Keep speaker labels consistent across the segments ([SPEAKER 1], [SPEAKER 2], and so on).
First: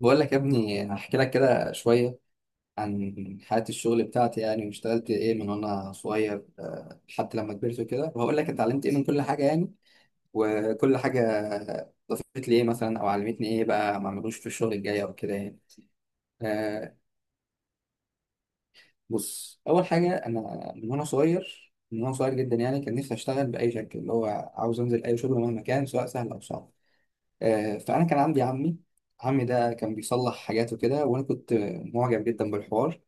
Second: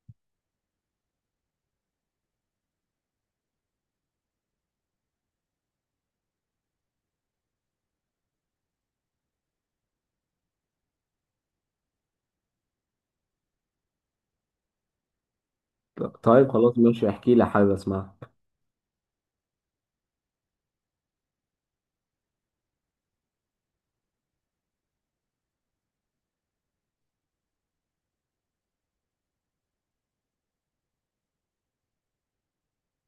[SPEAKER 1] بقول لك يا ابني هحكي لك كده شوية عن حياة الشغل بتاعتي يعني، واشتغلت ايه من وانا صغير لحد لما كبرت وكده. وهقول لك اتعلمت ايه من كل حاجة يعني، وكل حاجة ضافت لي ايه مثلا او علمتني ايه بقى ما اعملوش في الشغل الجاي او كده يعني.
[SPEAKER 2] طيب خلاص
[SPEAKER 1] آه
[SPEAKER 2] ماشي احكي لي حابب اسمعها.
[SPEAKER 1] بص، اول حاجة انا من وانا صغير جدا يعني، كان نفسي اشتغل بأي شكل اللي هو عاوز انزل اي شغل مهما كان، سواء سهل او صعب. فانا كان عندي عمي. عمي ده كان بيصلح حاجات وكده، وانا كنت معجب جدا بالحوار.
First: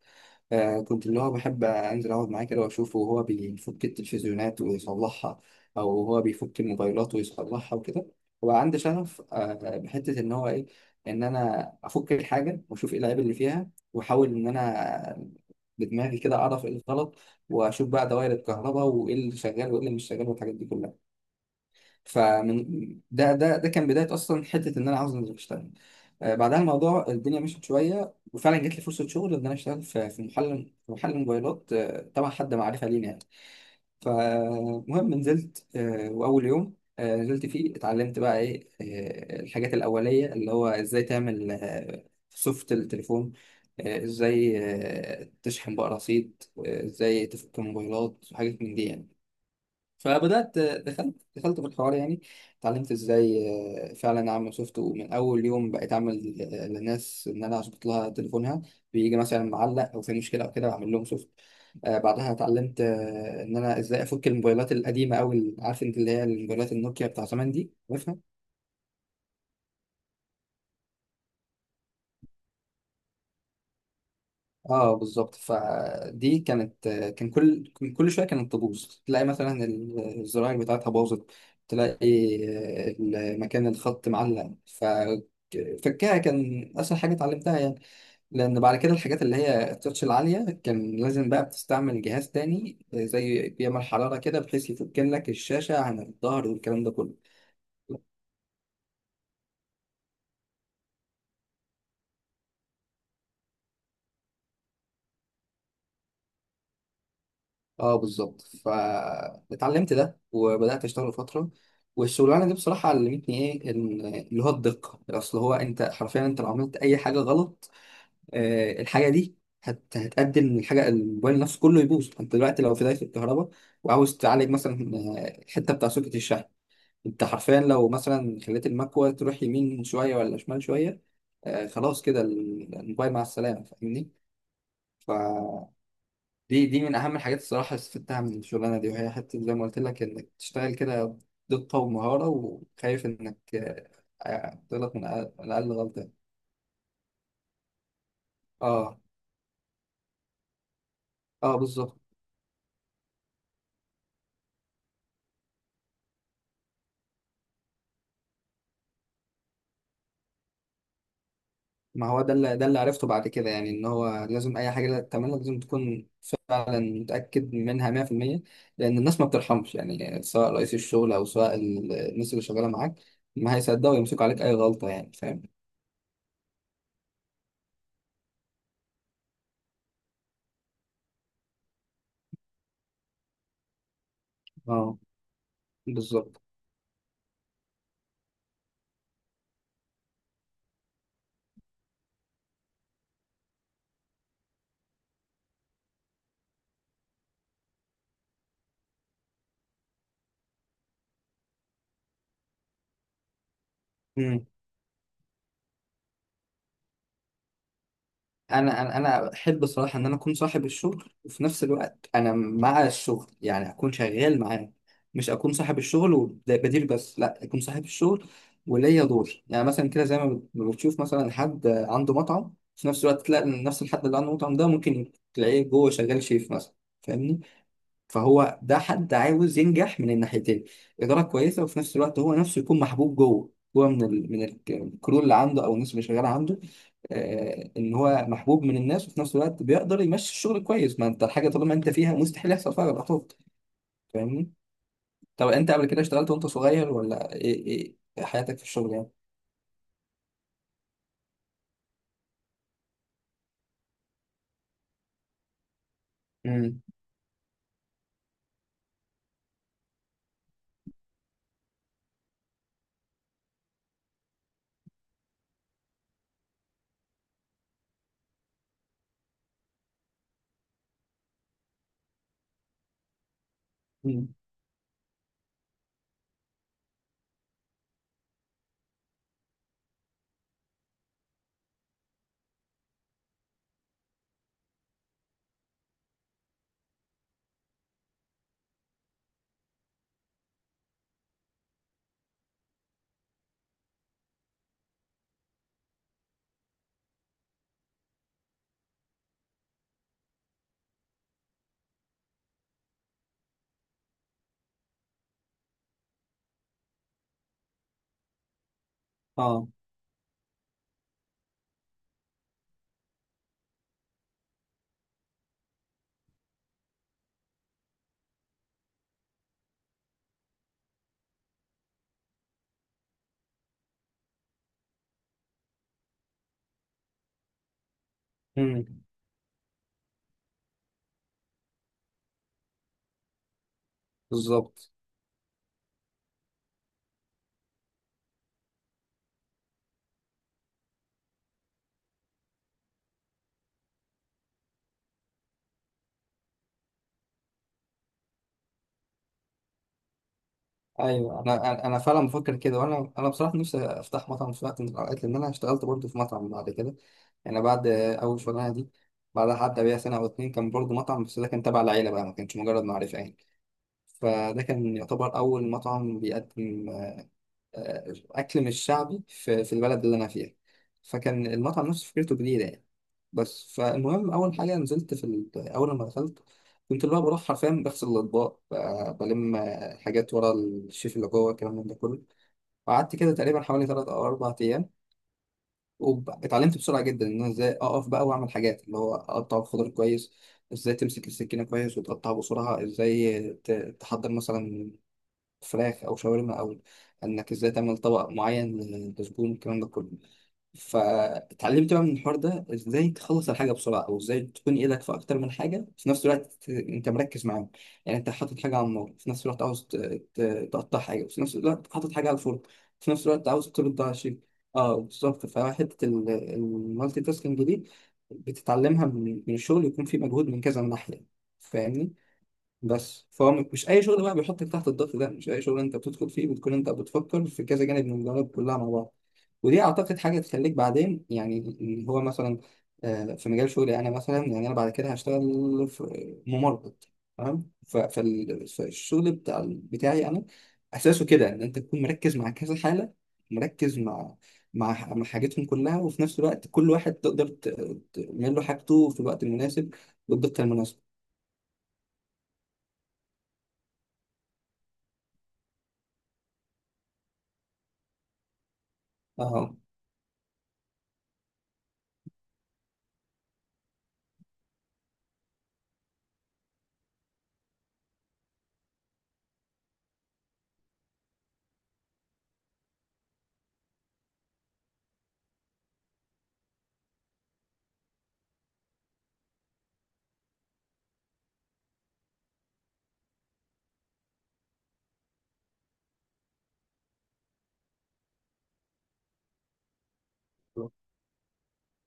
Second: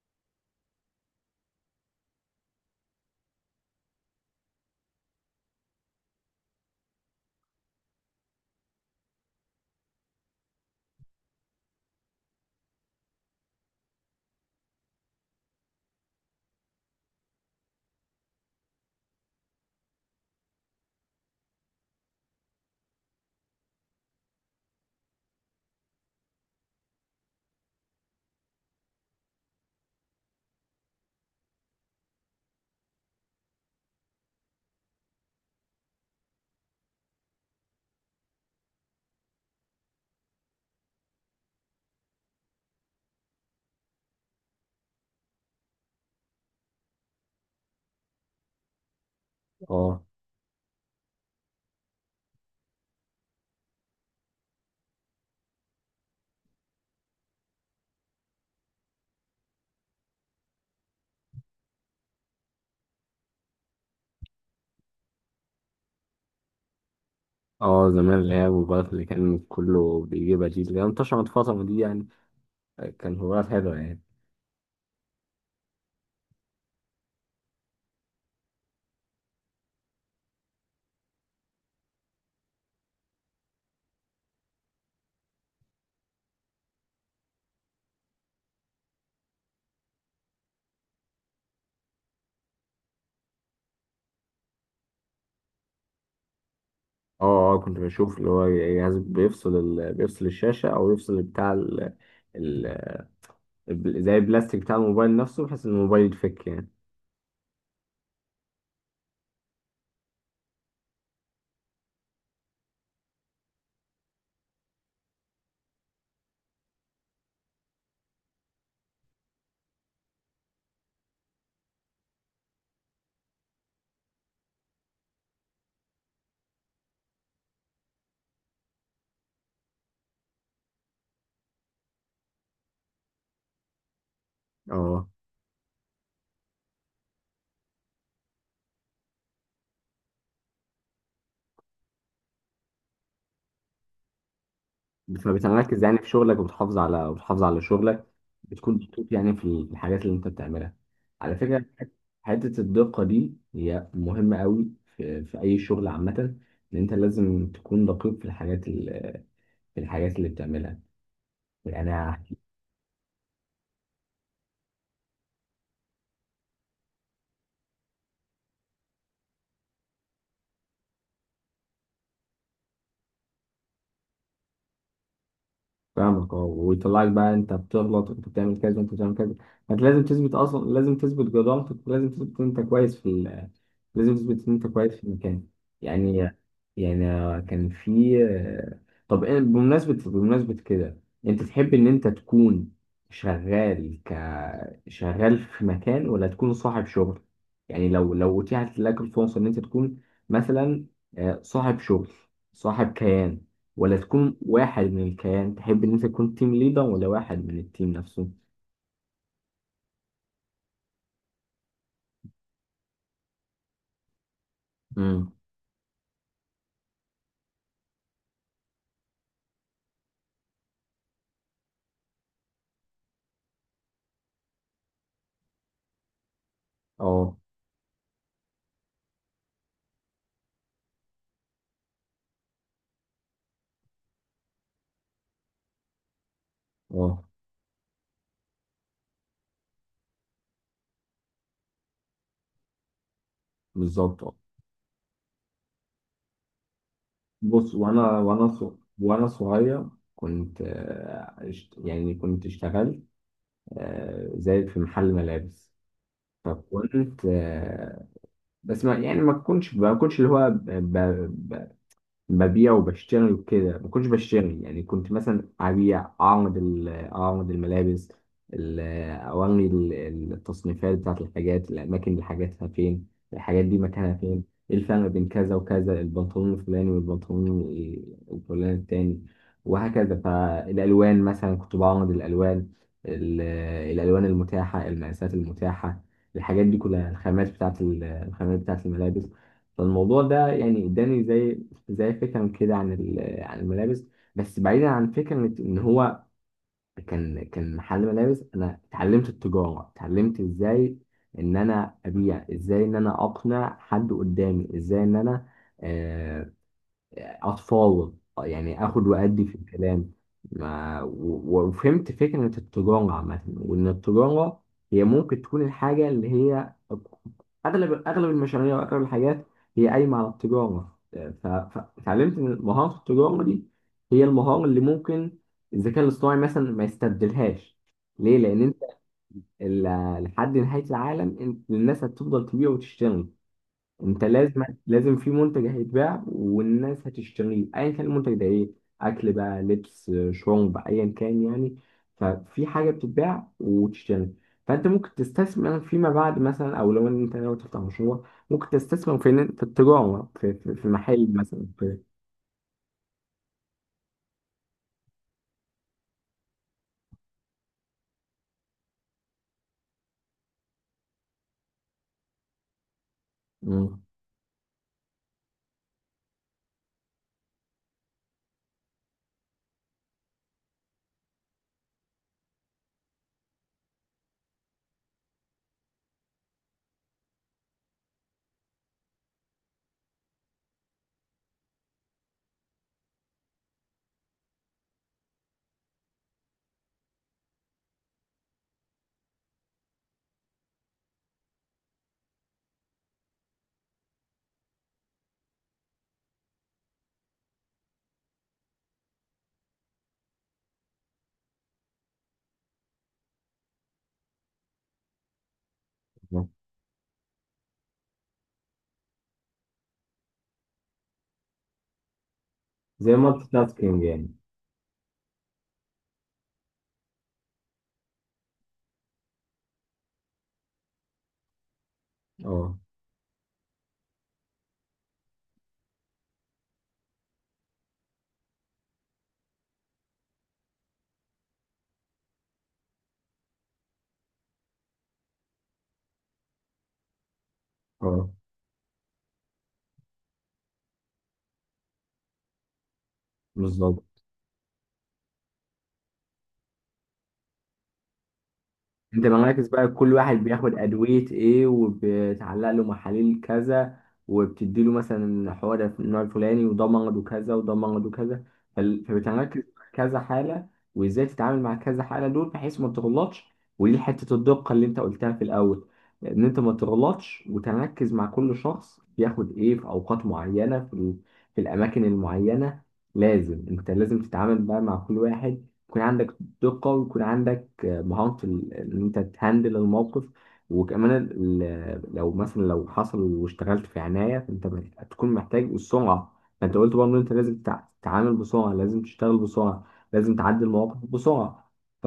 [SPEAKER 1] كنت اللي هو بحب انزل اقعد معاه كده واشوفه وهو بيفك التلفزيونات ويصلحها، او هو بيفك الموبايلات ويصلحها وكده. وبقى عندي شغف بحته ان هو ايه، ان انا افك الحاجه واشوف ايه العيب اللي فيها، واحاول ان انا بدماغي كده اعرف ايه الغلط، واشوف بقى دوائر الكهرباء وايه اللي شغال وايه اللي مش شغال والحاجات دي كلها. فمن ده كان بدايه اصلا حته ان انا عاوز انزل اشتغل. بعدها الموضوع الدنيا مشيت شويه، وفعلا جت لي فرصه شغل ان انا اشتغل في محل في محل موبايلات، تبع حد معرفه لينا يعني. فمهم نزلت، واول يوم نزلت فيه اتعلمت بقى ايه الحاجات الاوليه، اللي هو ازاي تعمل سوفت التليفون، ازاي تشحن بقى رصيد، ازاي تفك موبايلات وحاجات من دي يعني.
[SPEAKER 2] اه،
[SPEAKER 1] فبدأت دخلت في الحوار يعني، اتعلمت ازاي فعلا اعمل سوفت، ومن اول يوم بقيت اعمل للناس ان انا اظبط لها تليفونها، بيجي مثلا معلق او في مشكله او كده، بعمل لهم سوفت. بعدها اتعلمت ان انا ازاي افك الموبايلات القديمه، او عارف انت اللي هي الموبايلات النوكيا بتاع زمان دي،
[SPEAKER 2] اه زمان
[SPEAKER 1] عارفها.
[SPEAKER 2] اللي هي الموبايلات اللي كان كله بيجيبها دي اللي هي انتشرت الفترة دي يعني. كان موبايلات حلوة يعني.
[SPEAKER 1] اه بالظبط، فدي كانت، كان كل شويه كانت تبوظ. تلاقي مثلا الزراير بتاعتها باظت، تلاقي مكان الخط معلق، فكها كان اسهل حاجه اتعلمتها يعني. لان بعد كده الحاجات اللي هي التاتش العاليه كان لازم بقى بتستعمل جهاز تاني زي بيعمل حراره كده، بحيث يفك لك الشاشه عن الظهر والكلام ده كله.
[SPEAKER 2] اه، اه كنت بشوف اللي هو جهاز بيفصل بيفصل الشاشة او يفصل بتاع ال... زي البلاستيك بتاع الموبايل نفسه بحيث ان الموبايل يتفك يعني.
[SPEAKER 1] اه بالظبط، فاتعلمت ده وبدات اشتغل فتره، والشغلانه دي بصراحه علمتني ايه اللي هو الدقه. اصل هو انت حرفيا، انت لو عملت اي حاجه غلط الحاجه دي هتأدي ان الحاجه الموبايل نفسه كله يبوظ. انت دلوقتي لو في دايره الكهرباء وعاوز تعالج مثلا الحته بتاع سوكت الشحن، انت حرفيا لو مثلا خليت المكوه تروح يمين شويه ولا شمال شويه خلاص كده الموبايل مع السلامه، فاهمني؟
[SPEAKER 2] اه،
[SPEAKER 1] دي من اهم الحاجات الصراحه اللي استفدتها من الشغلانه دي، وهي حته زي ما قلت لك انك تشتغل كده، دقه ومهاره، وخايف انك تغلط من أقل
[SPEAKER 2] فبتركز يعني في
[SPEAKER 1] غلطه.
[SPEAKER 2] شغلك وبتحافظ على شغلك. بتكون
[SPEAKER 1] اه
[SPEAKER 2] مبسوط يعني في الحاجات اللي انت بتعملها. على
[SPEAKER 1] اه
[SPEAKER 2] فكرة
[SPEAKER 1] بالظبط.
[SPEAKER 2] حتة الدقة دي هي مهمة قوي في أي شغل عامة. إن أنت لازم تكون دقيق في في الحاجات اللي بتعملها يعني.
[SPEAKER 1] ما هو ده اللي عرفته بعد كده يعني، ان هو لازم اي حاجه تعملها لازم تكون فعلا متاكد منها 100%. لان الناس ما بترحمش يعني، سواء رئيس الشغل او سواء الناس اللي شغاله معاك، ما هيصدقوا يمسكوا عليك اي غلطه يعني، فاهم؟
[SPEAKER 2] فاهمك. اه، ويطلعك بقى انت بتغلط وانت بتعمل كذا وانت بتعمل كذا. انت لازم تثبت اصلا، لازم تثبت جدارتك، ولازم تثبت ان انت كويس في لازم تثبت ان انت كويس
[SPEAKER 1] اه
[SPEAKER 2] في المكان يعني.
[SPEAKER 1] بالظبط.
[SPEAKER 2] يعني كان في، بمناسبة كده، انت تحب ان انت تكون شغال شغال في مكان ولا تكون صاحب شغل؟ يعني لو اتيحت لك الفرصة ان انت تكون مثلا، صاحب شغل، صاحب كيان، ولا تكون
[SPEAKER 1] إمم.
[SPEAKER 2] واحد من الكيان؟ تحب ان انت تكون تيم ليدر ولا واحد من التيم نفسه؟
[SPEAKER 1] انا احب الصراحه ان انا اكون صاحب الشغل، وفي نفس الوقت انا مع الشغل يعني، اكون شغال معاه. مش
[SPEAKER 2] امم،
[SPEAKER 1] اكون صاحب الشغل وبدير بس، لا، اكون صاحب الشغل وليا دور يعني، مثلا كده زي ما ما بتشوف مثلا حد عنده مطعم، في نفس الوقت تلاقي إن نفس الحد اللي عنده مطعم ده ممكن تلاقيه جوه شغال شيف مثلا،
[SPEAKER 2] اه،
[SPEAKER 1] فاهمني؟ فهو ده حد عاوز ينجح من الناحيتين، إدارة كويسة، وفي نفس الوقت هو نفسه يكون محبوب جوه، هو الكرو اللي عنده، أو الناس اللي شغالة عنده.
[SPEAKER 2] اه
[SPEAKER 1] إن هو محبوب من الناس، وفي نفس الوقت بيقدر يمشي الشغل كويس. ما أنت الحاجة طالما أنت فيها مستحيل يحصل فيها غلطات،
[SPEAKER 2] بالظبط. اه،
[SPEAKER 1] فاهمني؟ طب أنت قبل كده اشتغلت وأنت صغير ولا إيه؟
[SPEAKER 2] بص
[SPEAKER 1] إيه حياتك في الشغل يعني؟
[SPEAKER 2] وانا صغير كنت يعني كنت اشتغلت زي في محل ملابس.
[SPEAKER 1] امم،
[SPEAKER 2] فكنت بس ما يعني ما كنتش اللي هو ببيع وبشتري وكده، ما كنتش بشتري يعني. كنت مثلا ابيع، اعرض اعرض الملابس، ال- اوري التصنيفات بتاعت الحاجات، الاماكن اللي حاجاتها فين، الحاجات دي مكانها
[SPEAKER 1] امم،
[SPEAKER 2] فين، ايه الفرق بين كذا وكذا، البنطلون الفلاني والبنطلون الفلاني التاني وهكذا. فالالوان مثلا كنت بعرض الالوان، ال- الالوان المتاحه، المقاسات المتاحه، الحاجات دي كلها، الخامات بتاعت الخامات بتاعت الملابس. فالموضوع ده يعني اداني زي، زي فكرة كده عن عن الملابس. بس بعيدا عن فكرة إن هو كان محل ملابس، أنا اتعلمت التجارة، اتعلمت إزاي إن أنا أبيع، إزاي إن أنا أقنع حد قدامي، إزاي إن أنا آه، أتفاوض يعني، آخد وأدي في
[SPEAKER 1] اه،
[SPEAKER 2] الكلام. ما و- وفهمت فكرة التجارة عامة، وإن التجارة هي ممكن تكون الحاجة اللي هي، أغلب المشاريع وأغلب الحاجات هي قايمة على التجارة. فتعلمت إن مهارة التجارة دي هي المهارة اللي ممكن الذكاء الاصطناعي مثلا ما يستبدلهاش. ليه؟ لأن
[SPEAKER 1] امم،
[SPEAKER 2] لحد نهاية العالم الناس هتفضل تبيع وتشتري. انت لازم،
[SPEAKER 1] بالظبط.
[SPEAKER 2] لازم في منتج هيتباع والناس هتشتريه، ايا كان المنتج ده ايه، اكل بقى، لبس، شرب، ايا كان يعني. ففي حاجه بتتباع وتشتري. فانت ممكن تستثمر فيما بعد مثلا، او لو انت ناوي تفتح مشروع ممكن تستثمر في، في التجاره، في محل
[SPEAKER 1] ايوه، انا
[SPEAKER 2] مثلا،
[SPEAKER 1] انا
[SPEAKER 2] في.
[SPEAKER 1] أنا فعلا بفكر كده، وانا بصراحه نفسي افتح مطعم في وقت من الاوقات، لان انا اشتغلت برضه في مطعم بعد كده يعني، بعد اول شغلانه دي. بعدها حتى بيها سنه او اتنين كان برضه مطعم، بس ده كان تبع العيله بقى، ما كانش مجرد معرفه يعني.
[SPEAKER 2] مم.
[SPEAKER 1] فده كان يعتبر اول مطعم بيقدم أكل مش شعبي في البلد اللي أنا فيها، فكان المطعم نفسه فكرته جديدة يعني. بس فالمهم أول حاجة نزلت في أول ما دخلت، كنت اللي هو بروح حرفيا بغسل الأطباق، بلم حاجات ورا الشيف اللي جوه، الكلام من ده كله. وقعدت كده تقريبا حوالي تلات أو أربع أيام، واتعلمت بسرعة جدا إن أنا إزاي أقف بقى وأعمل حاجات، اللي هو أقطع الخضار كويس، إزاي تمسك السكينة كويس وتقطعها بسرعة، إزاي تحضر مثلا فراخ او شاورما، او انك ازاي تعمل طبق معين من الدسبون، الكلام ده كله. فاتعلمت بقى من الحوار ده ازاي تخلص الحاجه بسرعه، او ازاي تكون ايدك في اكتر من حاجه في نفس الوقت، انت مركز معاهم يعني. انت حاطط حاجه على النار، في نفس الوقت عاوز تقطع حاجه، وفي نفس الوقت حاطط حاجه على الفرن، في
[SPEAKER 2] زي
[SPEAKER 1] نفس
[SPEAKER 2] مالتي
[SPEAKER 1] الوقت عاوز ترد
[SPEAKER 2] تاسكينج
[SPEAKER 1] على
[SPEAKER 2] يعني.
[SPEAKER 1] شيء. اه بالظبط، فحته المالتي تاسكينج دي بتتعلمها من الشغل، يكون في مجهود من كذا ناحيه، فاهمني؟
[SPEAKER 2] اه،
[SPEAKER 1] بس فهو مش اي شغل بقى بيحطك تحت الضغط ده، مش اي شغل انت بتدخل فيه بتكون انت بتفكر في كذا جانب من الجوانب كلها مع بعض. ودي اعتقد حاجه تخليك بعدين يعني، اللي هو مثلا في مجال شغلي انا مثلا يعني، انا بعد كده هشتغل في ممرض، تمام.
[SPEAKER 2] اه
[SPEAKER 1] فالشغل بتاعي انا اساسه كده، ان انت تكون مركز مع كذا حاله، مركز
[SPEAKER 2] بالظبط.
[SPEAKER 1] مع حاجتهم كلها، وفي نفس الوقت كل واحد تقدر تعمل له حاجته في
[SPEAKER 2] انت
[SPEAKER 1] الوقت
[SPEAKER 2] مراكز بقى
[SPEAKER 1] المناسب،
[SPEAKER 2] كل واحد
[SPEAKER 1] والدقه
[SPEAKER 2] بياخد
[SPEAKER 1] المناسبه.
[SPEAKER 2] ادويه ايه، وبتعلق له محاليل كذا، وبتدي له مثلا حوار النوع الفلاني، وده مرض وكذا وده مرض وكذا. فبتركز
[SPEAKER 1] اه،
[SPEAKER 2] مع كذا حاله، وازاي تتعامل مع كذا حاله دول بحيث ما تغلطش. ودي حته الدقه اللي انت قلتها في الاول، ان انت ما تغلطش وتركز مع كل شخص بياخد ايه في اوقات معينه في في الاماكن المعينه. لازم انت لازم تتعامل بقى مع كل واحد، يكون عندك دقه، ويكون عندك مهارة إن أنت تهندل الموقف. وكمان لو مثلا لو حصل واشتغلت في عناية فأنت هتكون محتاج السرعة. فأنت قلت برضه إن أنت لازم تتعامل بسرعة، لازم تشتغل بسرعة، لازم تعدي المواقف بسرعة. ف...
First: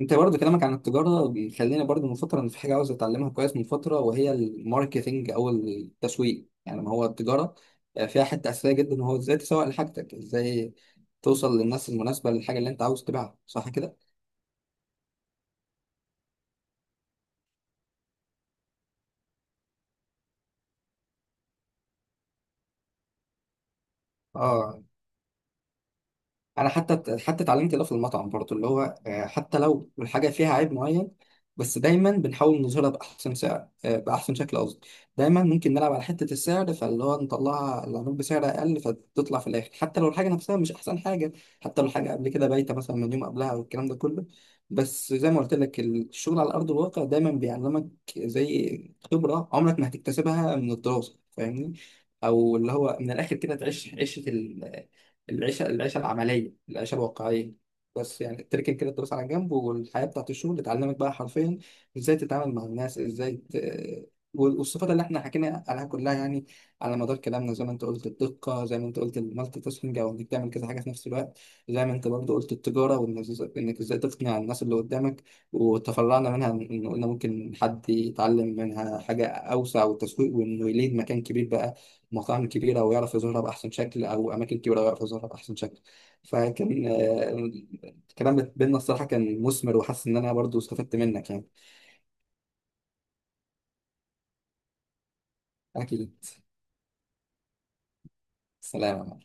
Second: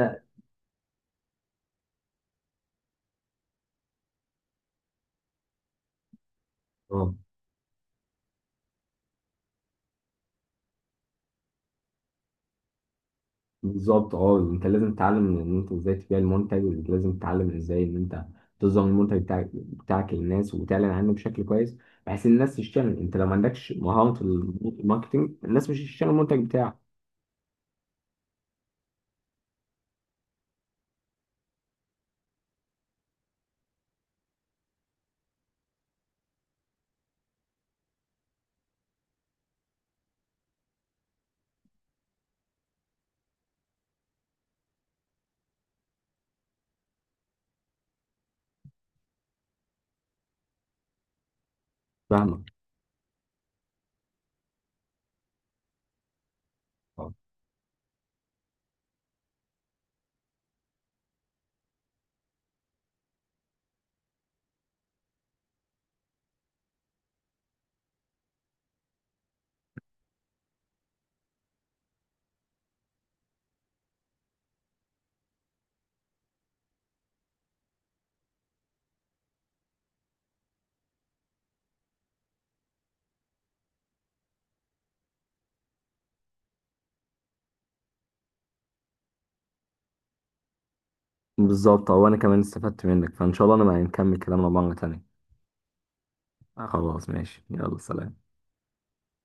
[SPEAKER 1] انت برضو كلامك عن التجارة بيخليني برضو من فترة ان في حاجة عاوز اتعلمها كويس من فترة، وهي الماركتينج او التسويق يعني. ما هو
[SPEAKER 2] اه
[SPEAKER 1] التجارة فيها حتة اساسية جدا، وهو ازاي تسوق لحاجتك، ازاي توصل للناس المناسبة للحاجة اللي انت عاوز تبيعها، صح كده؟
[SPEAKER 2] بالظبط. اه انت لازم تتعلم ان انت ازاي تبيع المنتج، لازم تتعلم ازاي ان انت تظهر المنتج بتاعك للناس، وتعلن عنه بشكل كويس بحيث الناس تشتغل. انت لو ما عندكش مهارة
[SPEAKER 1] اه،
[SPEAKER 2] الماركتينج الناس مش هتشتغل المنتج
[SPEAKER 1] انا
[SPEAKER 2] بتاعك.
[SPEAKER 1] حتى اتعلمت ده في المطعم برضه، اللي هو حتى لو الحاجه فيها عيب معين، بس دايما بنحاول نظهرها باحسن سعر، باحسن شكل قصدي. دايما ممكن نلعب على حته السعر، فاللي هو نطلعها العروض بسعر اقل، فتطلع في الاخر حتى لو الحاجه نفسها مش احسن حاجه، حتى لو الحاجه قبل كده بايته مثلا من يوم قبلها والكلام ده كله. بس زي ما قلت لك، الشغل على ارض الواقع دايما بيعلمك، زي خبره عمرك ما هتكتسبها من الدراسه، فاهمني؟
[SPEAKER 2] فاهمك.
[SPEAKER 1] او اللي هو من الاخر كده تعيش عيشه، العيشه العمليه، العيشه
[SPEAKER 2] آه.
[SPEAKER 1] الواقعيه. بس يعني تركن كده الدراسه على جنب، والحياه بتاعت الشغل تعلمك بقى حرفيا ازاي تتعامل مع الناس، ازاي والصفات اللي احنا حكينا عليها كلها يعني، على مدار كلامنا، زي ما انت قلت الدقه، زي ما انت قلت المالتي تاسكينج او انك تعمل كذا حاجه في نفس الوقت، زي ما انت برضه قلت التجاره، وانك إنك ازاي تقنع الناس اللي قدامك. وتفرعنا منها ان قلنا ممكن حد يتعلم منها حاجه اوسع، والتسويق، وانه يليد مكان كبير بقى، مطاعم كبيرة ويعرف يظهرها بأحسن شكل، أو أماكن كبيرة ويعرف يظهرها بأحسن شكل. فكان الكلام بيننا الصراحة كان مثمر، وحاسس إن أنا برضو استفدت منك يعني.
[SPEAKER 2] بالظبط. هو انا كمان استفدت منك، فان شاء الله انا ما نكمل كلامنا مرة تانية.
[SPEAKER 1] أكيد.
[SPEAKER 2] آه، خلاص ماشي، يلا سلام.
[SPEAKER 1] سلام.